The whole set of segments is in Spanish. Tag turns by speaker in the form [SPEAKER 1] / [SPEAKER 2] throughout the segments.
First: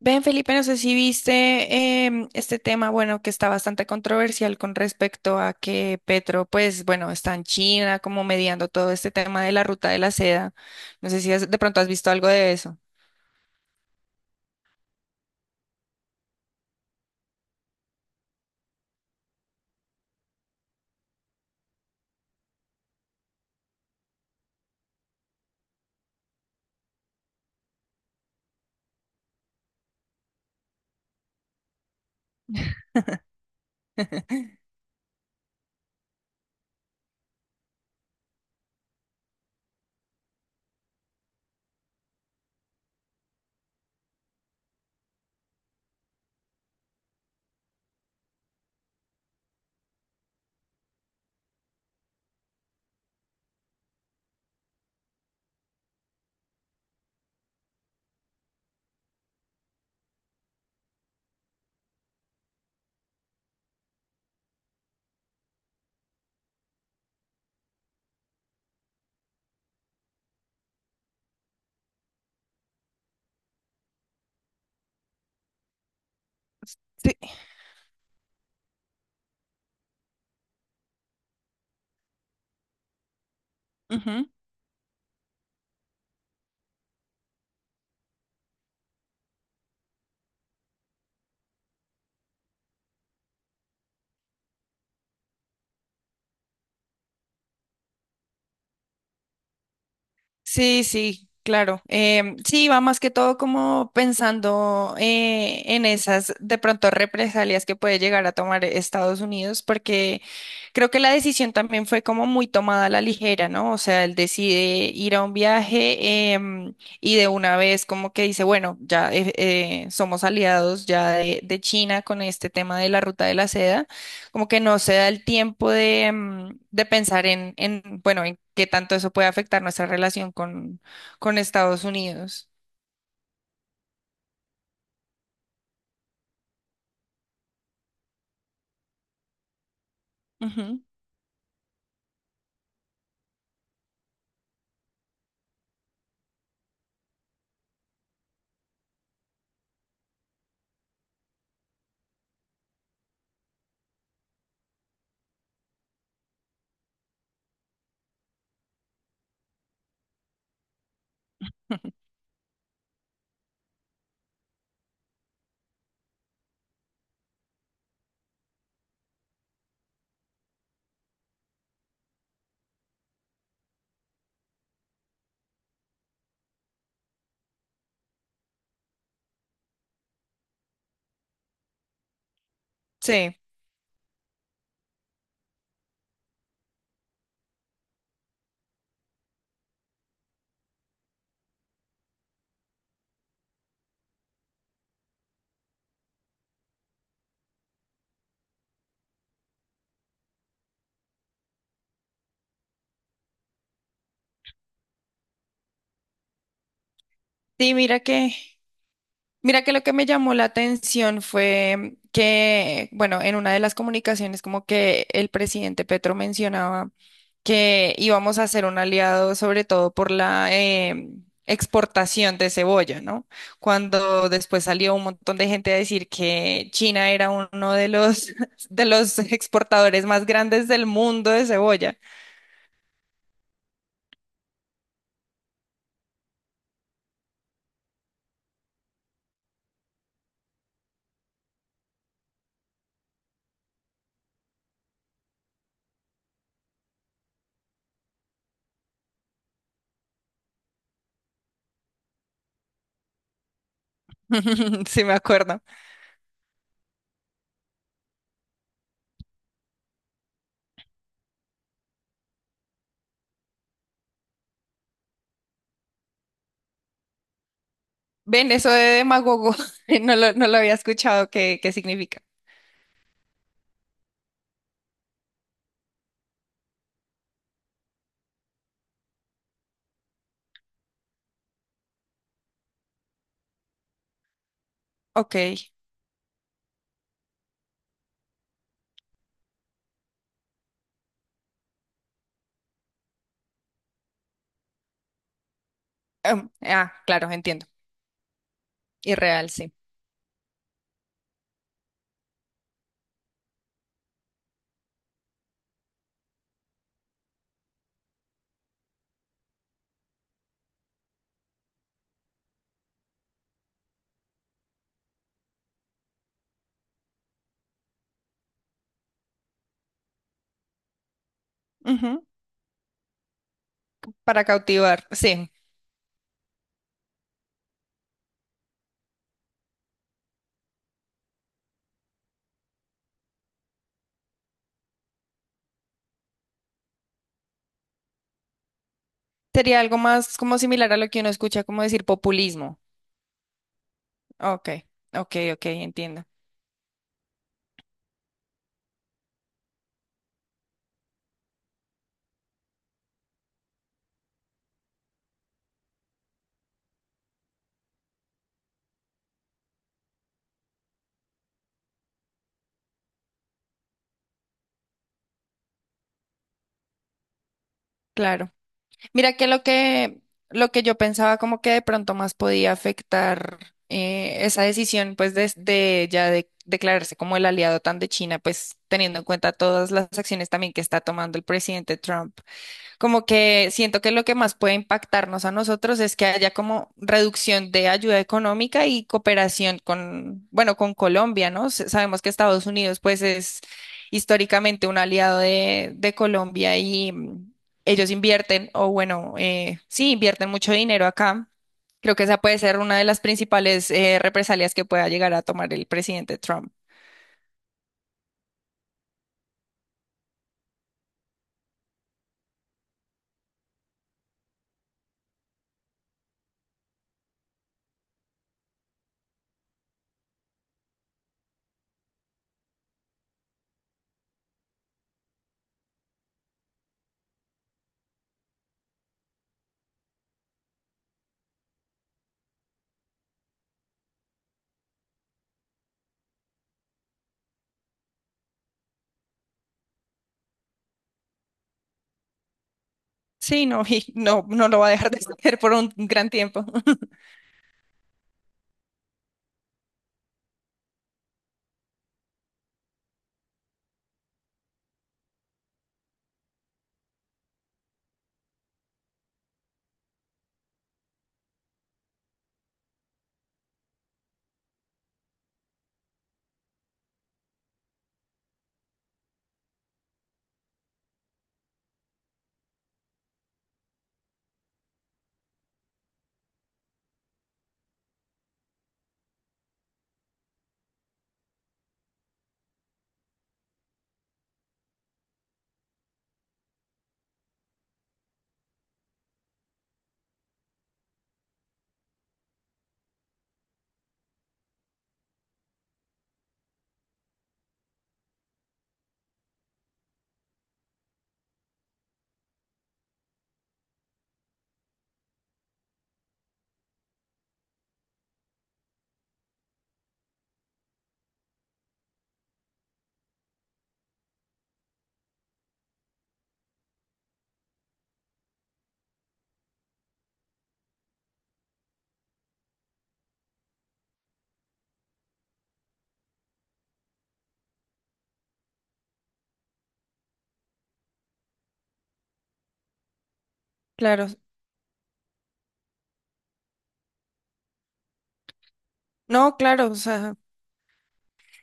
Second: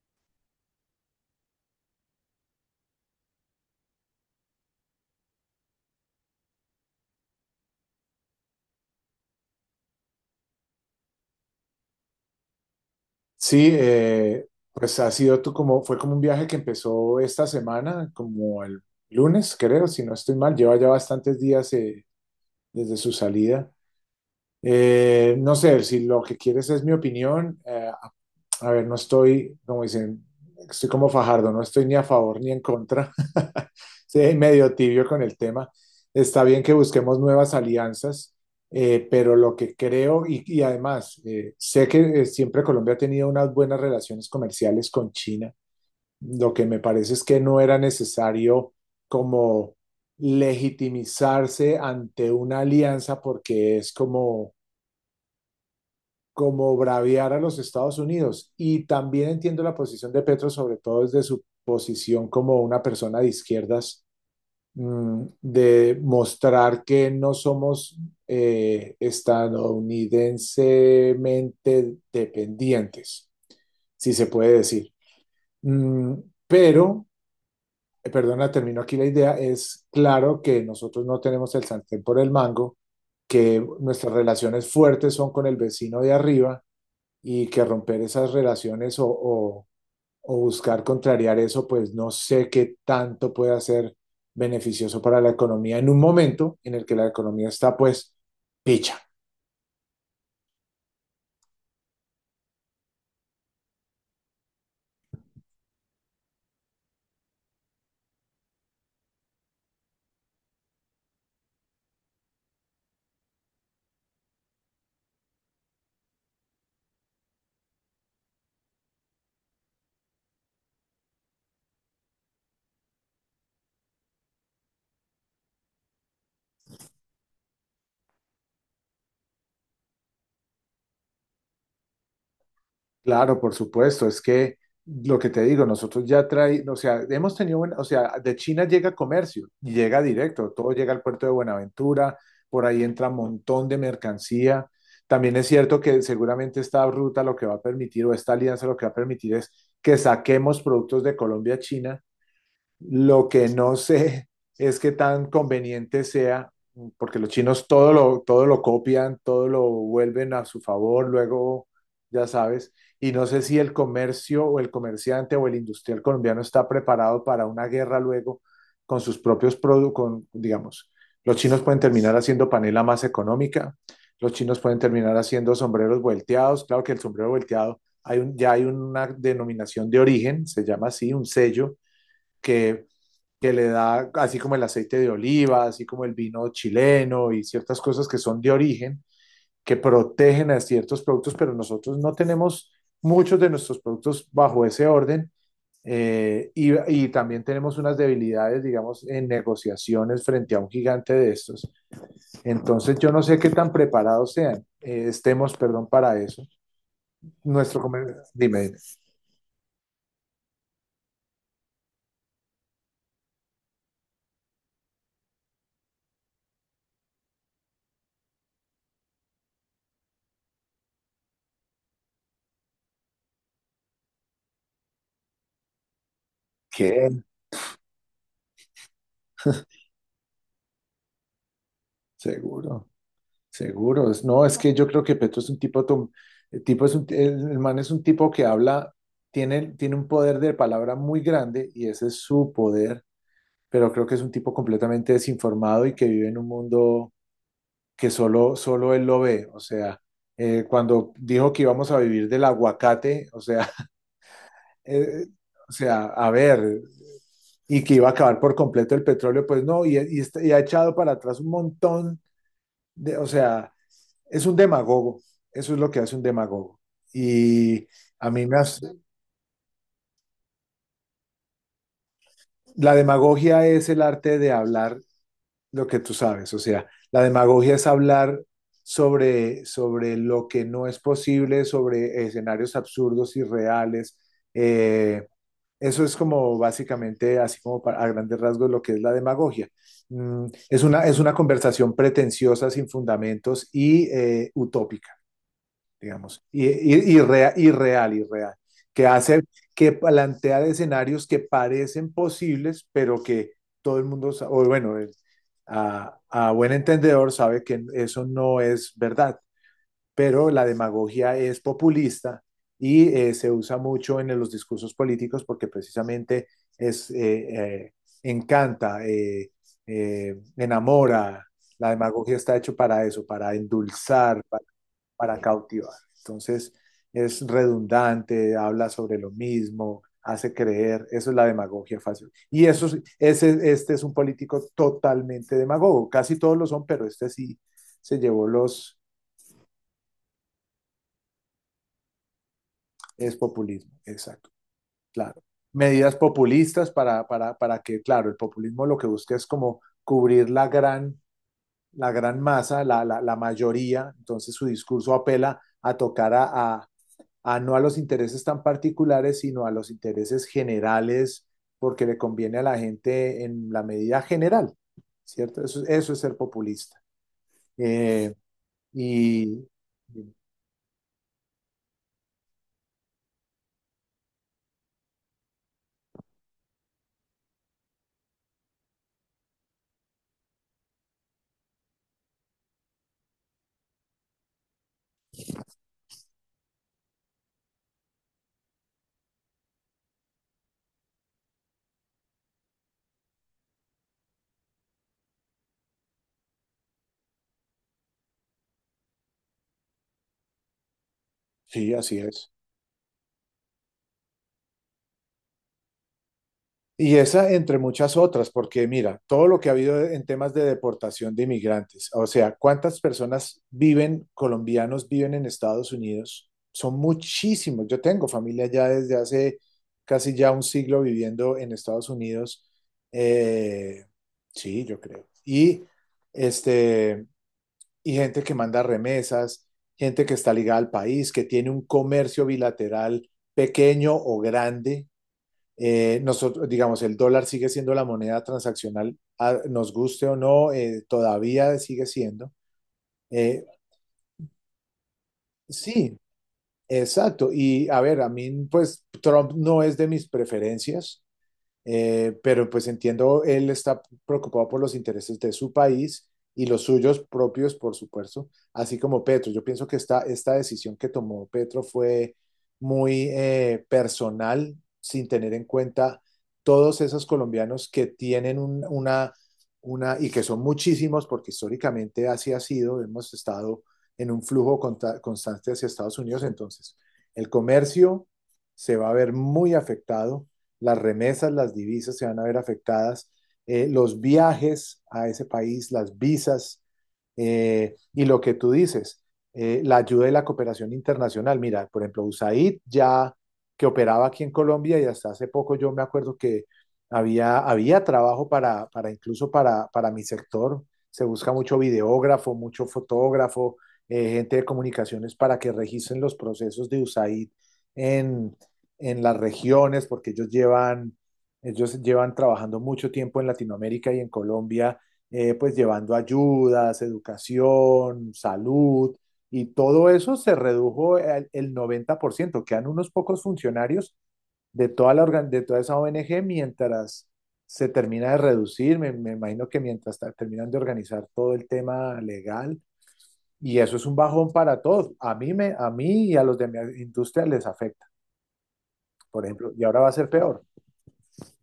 [SPEAKER 1] Ven, Felipe, no sé si viste este tema, bueno, que está bastante controversial con respecto a que Petro, pues, bueno, está en China como mediando todo este tema de la ruta de la seda. No sé si de pronto has visto algo de eso.
[SPEAKER 2] Sí, pues ha sido fue como un viaje que empezó esta semana, como el lunes, creo, si no estoy mal, lleva ya bastantes días desde su salida. No sé, si lo que quieres es mi opinión, a ver, no estoy, como dicen, estoy como Fajardo, no estoy ni a favor ni en contra. Sí, medio tibio con el tema. Está bien que busquemos nuevas alianzas, pero lo que creo, y además, sé que siempre Colombia ha tenido unas buenas relaciones comerciales con China. Lo que me parece es que no era necesario como legitimizarse ante una alianza porque es como braviar a los Estados Unidos. Y también entiendo la posición de Petro, sobre todo desde su posición como una persona de izquierdas, de mostrar que no somos estadounidensemente dependientes, si se puede decir. Mm, pero,
[SPEAKER 1] Sí.
[SPEAKER 2] perdona, termino aquí la idea, es claro que nosotros no tenemos el sartén por el mango, que nuestras relaciones fuertes son con el vecino de arriba y que romper esas relaciones o buscar contrariar eso, pues no sé qué tanto pueda ser beneficioso para la economía en un momento en el que la economía está pues picha.
[SPEAKER 1] Sí, sí, claro. Sí, va más que todo como pensando en esas de pronto represalias que puede llegar a tomar Estados Unidos, porque creo que la decisión también fue como muy tomada a la ligera, ¿no? O sea, él decide ir a un viaje y de una vez como que dice, bueno, ya somos aliados ya de China con este tema de la ruta de la seda, como que no se da el tiempo de, de pensar en bueno, en qué tanto eso puede afectar nuestra relación con Estados Unidos.
[SPEAKER 2] Claro, por supuesto, es que lo que te digo, nosotros ya trae, o sea, hemos tenido, o sea, de China llega comercio, y llega directo, todo
[SPEAKER 1] Ujú.
[SPEAKER 2] llega al puerto de Buenaventura, por ahí entra un montón de mercancía. También es cierto que seguramente esta ruta lo que va a permitir o esta alianza lo que va a permitir es que saquemos productos de Colombia a China, lo que no sé es qué tan conveniente sea, porque los chinos todo lo copian, todo lo vuelven a su favor, luego, ya sabes, y no sé si el comercio o el comerciante o el industrial colombiano está preparado para una guerra luego con sus propios productos, digamos, los chinos pueden terminar haciendo panela más económica, los chinos pueden terminar haciendo sombreros volteados, claro que el sombrero volteado, ya hay una denominación de origen, se llama así, un sello que
[SPEAKER 1] Sí,
[SPEAKER 2] que le da, así como el aceite de oliva, así como el vino chileno y ciertas cosas que son de origen, que protegen a ciertos productos, pero nosotros no tenemos muchos de nuestros productos bajo ese orden. También tenemos unas debilidades, digamos, en negociaciones frente a un gigante de estos. Entonces, yo no sé qué tan preparados estemos, perdón, para eso.
[SPEAKER 1] sí,
[SPEAKER 2] Nuestro
[SPEAKER 1] mira
[SPEAKER 2] comercio,
[SPEAKER 1] que
[SPEAKER 2] dime,
[SPEAKER 1] Mira que lo que me llamó la atención fue que, bueno, en una de las comunicaciones como que el presidente Petro mencionaba que íbamos a ser un aliado sobre todo por la exportación de cebolla, ¿no? Cuando después salió un montón de gente a decir que
[SPEAKER 2] ¿qué?
[SPEAKER 1] China era uno de los, de los exportadores más grandes del mundo de cebolla.
[SPEAKER 2] Seguro. Seguro, no, es que yo creo que Petro es un el tipo es un, el man es un tipo que habla, tiene un poder de palabra muy grande y ese es su poder, pero creo que es un tipo completamente desinformado y que vive en un mundo que solo él lo ve. O sea, cuando dijo que íbamos a vivir del aguacate, o sea,
[SPEAKER 1] Sí, me
[SPEAKER 2] eh,
[SPEAKER 1] acuerdo.
[SPEAKER 2] o sea, a ver, y que iba a acabar por completo el petróleo, pues no, y ha echado para atrás un montón o sea es un demagogo, eso es lo que hace un demagogo. Y a mí
[SPEAKER 1] Ven,
[SPEAKER 2] me
[SPEAKER 1] eso de
[SPEAKER 2] hace,
[SPEAKER 1] demagogo, no lo había escuchado, ¿ qué significa?
[SPEAKER 2] la demagogia es el arte de hablar lo que tú sabes, o sea, la demagogia es hablar sobre lo que no es posible, sobre escenarios absurdos, irreales. Eh,
[SPEAKER 1] Ok.
[SPEAKER 2] Eso es como básicamente, así como para, a grandes rasgos, lo que es la demagogia. Es una conversación pretenciosa, sin fundamentos y utópica, digamos,
[SPEAKER 1] Claro, entiendo.
[SPEAKER 2] irreal, irreal, que hace,
[SPEAKER 1] Irreal, sí.
[SPEAKER 2] que plantea escenarios que parecen posibles, pero que todo el mundo, sa- o bueno, el- a buen entendedor sabe que eso no es verdad, pero la demagogia es populista y se usa mucho en los discursos políticos porque precisamente es, eh, eh, encanta, enamora. La
[SPEAKER 1] Ujú.
[SPEAKER 2] demagogia está hecho para eso, para endulzar,
[SPEAKER 1] Para cautivar,
[SPEAKER 2] para
[SPEAKER 1] sí.
[SPEAKER 2] cautivar. Entonces es redundante, habla sobre lo mismo, hace creer, eso es la demagogia fácil. Y eso, este es un político totalmente demagogo, casi todos lo son, pero este sí se llevó los,
[SPEAKER 1] Sería algo más como similar a lo que uno escucha, como decir populismo.
[SPEAKER 2] es populismo, exacto,
[SPEAKER 1] Ok, ok,
[SPEAKER 2] claro.
[SPEAKER 1] ok,
[SPEAKER 2] Medidas
[SPEAKER 1] entiendo.
[SPEAKER 2] populistas para que, claro, el populismo lo que busca es como cubrir la gran, la mayoría, entonces su discurso apela a tocar a, a no a los intereses tan particulares, sino a los intereses generales, porque le conviene a la gente en la medida general, ¿cierto? Eso es ser populista. Eh,
[SPEAKER 1] Claro. Mira que lo
[SPEAKER 2] y
[SPEAKER 1] que, lo que yo pensaba como que de pronto más podía afectar esa decisión, pues de ya de declararse como el aliado tan de China, pues teniendo en cuenta todas las acciones también que está tomando el presidente Trump. Como que siento que lo que más puede impactarnos a nosotros es que haya como reducción de ayuda económica y cooperación con, bueno, con Colombia, ¿no? Sabemos que Estados Unidos pues es históricamente un aliado de Colombia y, ellos invierten, o bueno, sí, invierten mucho dinero acá.
[SPEAKER 2] sí,
[SPEAKER 1] Creo
[SPEAKER 2] así
[SPEAKER 1] que esa
[SPEAKER 2] es.
[SPEAKER 1] puede ser una de las principales represalias que pueda llegar a tomar el presidente Trump.
[SPEAKER 2] Y esa entre muchas otras, porque mira, todo lo que ha habido en temas de deportación de inmigrantes, o sea, colombianos viven en Estados Unidos, son muchísimos. Yo tengo familia ya desde hace casi ya un siglo viviendo en Estados Unidos. Eh, sí, yo creo. Este, y gente que manda remesas, gente que está ligada al país, que tiene un comercio bilateral pequeño o grande, nosotros, digamos, el dólar sigue siendo la moneda transaccional, nos guste o no, todavía sigue siendo. Eh,
[SPEAKER 1] Sí, no, y no, no lo va a dejar de hacer por un
[SPEAKER 2] sí,
[SPEAKER 1] gran tiempo.
[SPEAKER 2] exacto. Y a ver, a mí, pues Trump no es de mis preferencias. Pero pues entiendo, él está preocupado por los intereses de su país y los suyos propios, por supuesto, así como Petro. Yo pienso que esta decisión que tomó Petro fue muy personal, sin tener en cuenta todos esos colombianos que tienen una, y que son muchísimos, porque históricamente así ha sido, hemos estado en un flujo constante hacia Estados Unidos, entonces el comercio se va a ver muy afectado, las remesas, las divisas se van a ver afectadas, los viajes a ese país, las visas, y lo que tú dices, la ayuda y la cooperación internacional. Mira, por ejemplo, USAID ya que operaba aquí en Colombia y hasta hace poco yo me acuerdo que había trabajo para incluso para mi sector. Se busca mucho videógrafo, mucho fotógrafo, gente de comunicaciones para que registren los procesos de USAID en, en las regiones, porque ellos llevan trabajando mucho tiempo en Latinoamérica y en Colombia, pues llevando ayudas, educación, salud, y todo eso se redujo 90%, quedan unos pocos funcionarios de de toda esa ONG mientras se termina de reducir, me imagino que mientras terminan de organizar todo el tema legal, y eso es un
[SPEAKER 1] Claro.
[SPEAKER 2] bajón para todos, a mí y a los de mi industria les afecta, por
[SPEAKER 1] No,
[SPEAKER 2] ejemplo, y
[SPEAKER 1] claro, o
[SPEAKER 2] ahora va a ser
[SPEAKER 1] sea.
[SPEAKER 2] peor.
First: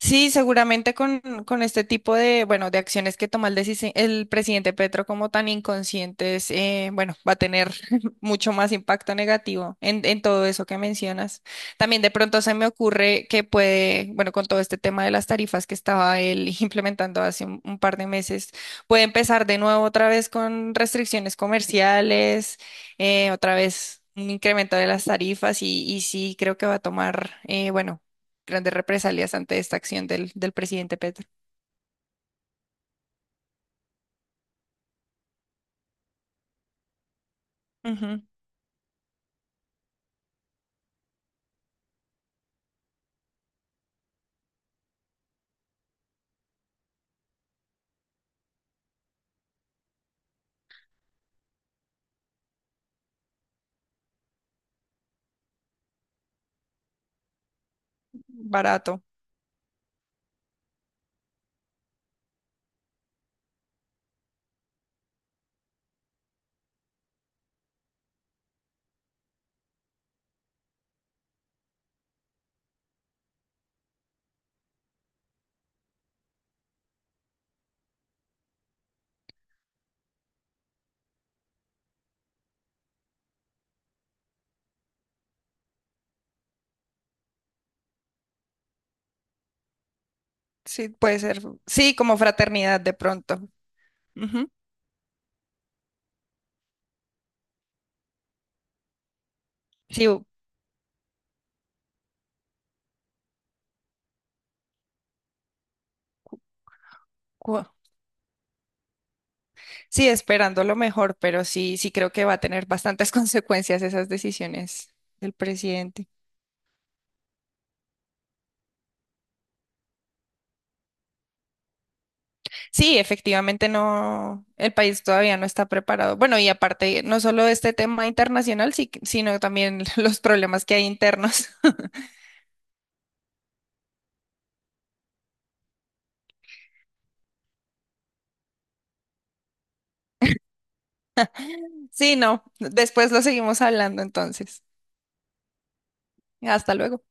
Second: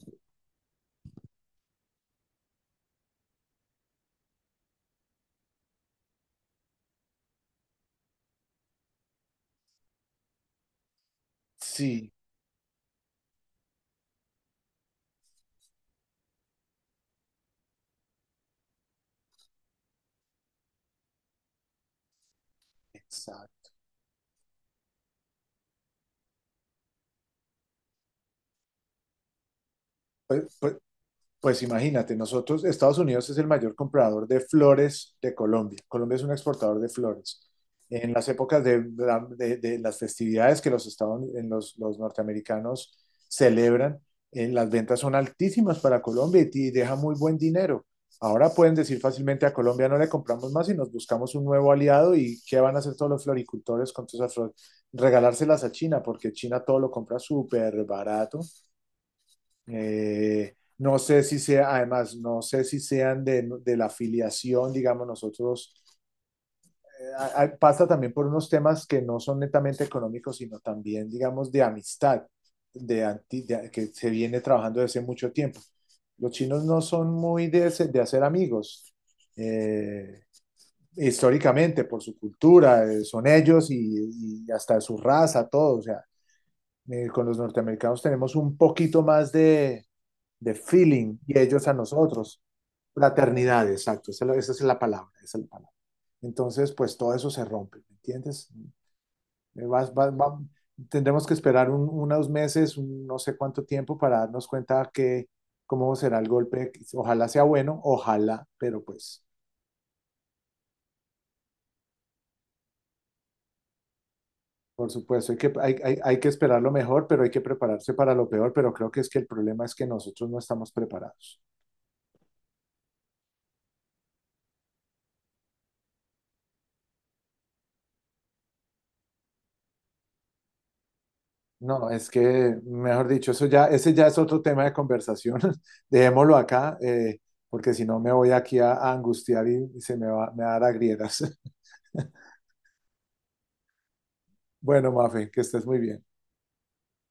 [SPEAKER 1] Sí, seguramente con este tipo de, bueno, de acciones que toma el presidente Petro como tan inconscientes, bueno, va a tener mucho más impacto negativo en todo eso que mencionas. También de
[SPEAKER 2] Sí,
[SPEAKER 1] pronto se me ocurre que puede, bueno, con todo este tema de las tarifas que estaba él implementando hace un par de meses, puede empezar de nuevo otra vez con restricciones comerciales, otra
[SPEAKER 2] exacto.
[SPEAKER 1] vez un incremento de las tarifas y sí, creo que va a tomar, bueno, grandes represalias ante esta acción
[SPEAKER 2] Pues,
[SPEAKER 1] del
[SPEAKER 2] pues-
[SPEAKER 1] presidente Petro.
[SPEAKER 2] pues imagínate, nosotros, Estados Unidos es el mayor comprador de flores de Colombia. Colombia es un exportador de flores. En
[SPEAKER 1] Ujú.
[SPEAKER 2] las épocas de, de las festividades que los, estados, en los norteamericanos celebran, las ventas son altísimas para Colombia y deja muy buen dinero. Ahora pueden decir fácilmente a Colombia no le compramos más y nos buscamos un nuevo aliado y ¿qué van a hacer todos los floricultores con todas esas flores? Regalárselas a China porque China todo lo compra súper barato.
[SPEAKER 1] Barato.
[SPEAKER 2] No sé si sea, además, no sé si sean de la afiliación, digamos, nosotros, eh, pasa también por unos temas que no son netamente económicos, sino también, digamos, de amistad, que se viene trabajando desde mucho tiempo. Los chinos no son muy de, de hacer amigos, eh, históricamente, por su cultura, son ellos y hasta su raza, todo, o sea, con los norteamericanos tenemos un poquito más de
[SPEAKER 1] Sí,
[SPEAKER 2] feeling
[SPEAKER 1] puede
[SPEAKER 2] y
[SPEAKER 1] ser.
[SPEAKER 2] ellos a
[SPEAKER 1] Sí, como
[SPEAKER 2] nosotros.
[SPEAKER 1] fraternidad de pronto.
[SPEAKER 2] Fraternidad, exacto,
[SPEAKER 1] Ujú.
[SPEAKER 2] esa es la palabra, esa es la palabra. Entonces, pues todo eso se rompe, ¿me entiendes? Eh, vas-
[SPEAKER 1] Sí,
[SPEAKER 2] va- va- tendremos que esperar unos meses, un no sé cuánto tiempo para darnos cuenta que cómo será el golpe. Ojalá sea
[SPEAKER 1] cu-
[SPEAKER 2] bueno, ojalá, pero pues,
[SPEAKER 1] sí, esperando lo mejor, pero sí, sí creo que va a tener bastantes consecuencias esas
[SPEAKER 2] por
[SPEAKER 1] decisiones
[SPEAKER 2] supuesto,
[SPEAKER 1] del presidente.
[SPEAKER 2] hay que esperar lo mejor, pero hay que prepararse para lo peor, pero creo que es que el problema es que nosotros no estamos preparados.
[SPEAKER 1] Sí, efectivamente no, el país todavía no está preparado. Bueno, y aparte, no solo este tema internacional, sino también los problemas que hay internos.
[SPEAKER 2] No, es que, mejor dicho, ese ya es otro tema de conversación. Dejémoslo acá, porque si no me voy aquí a angustiar y, me va a dar agrieras.
[SPEAKER 1] Sí, no, después lo seguimos hablando entonces.
[SPEAKER 2] Bueno, Mafe, que estés muy bien.
[SPEAKER 1] Hasta luego.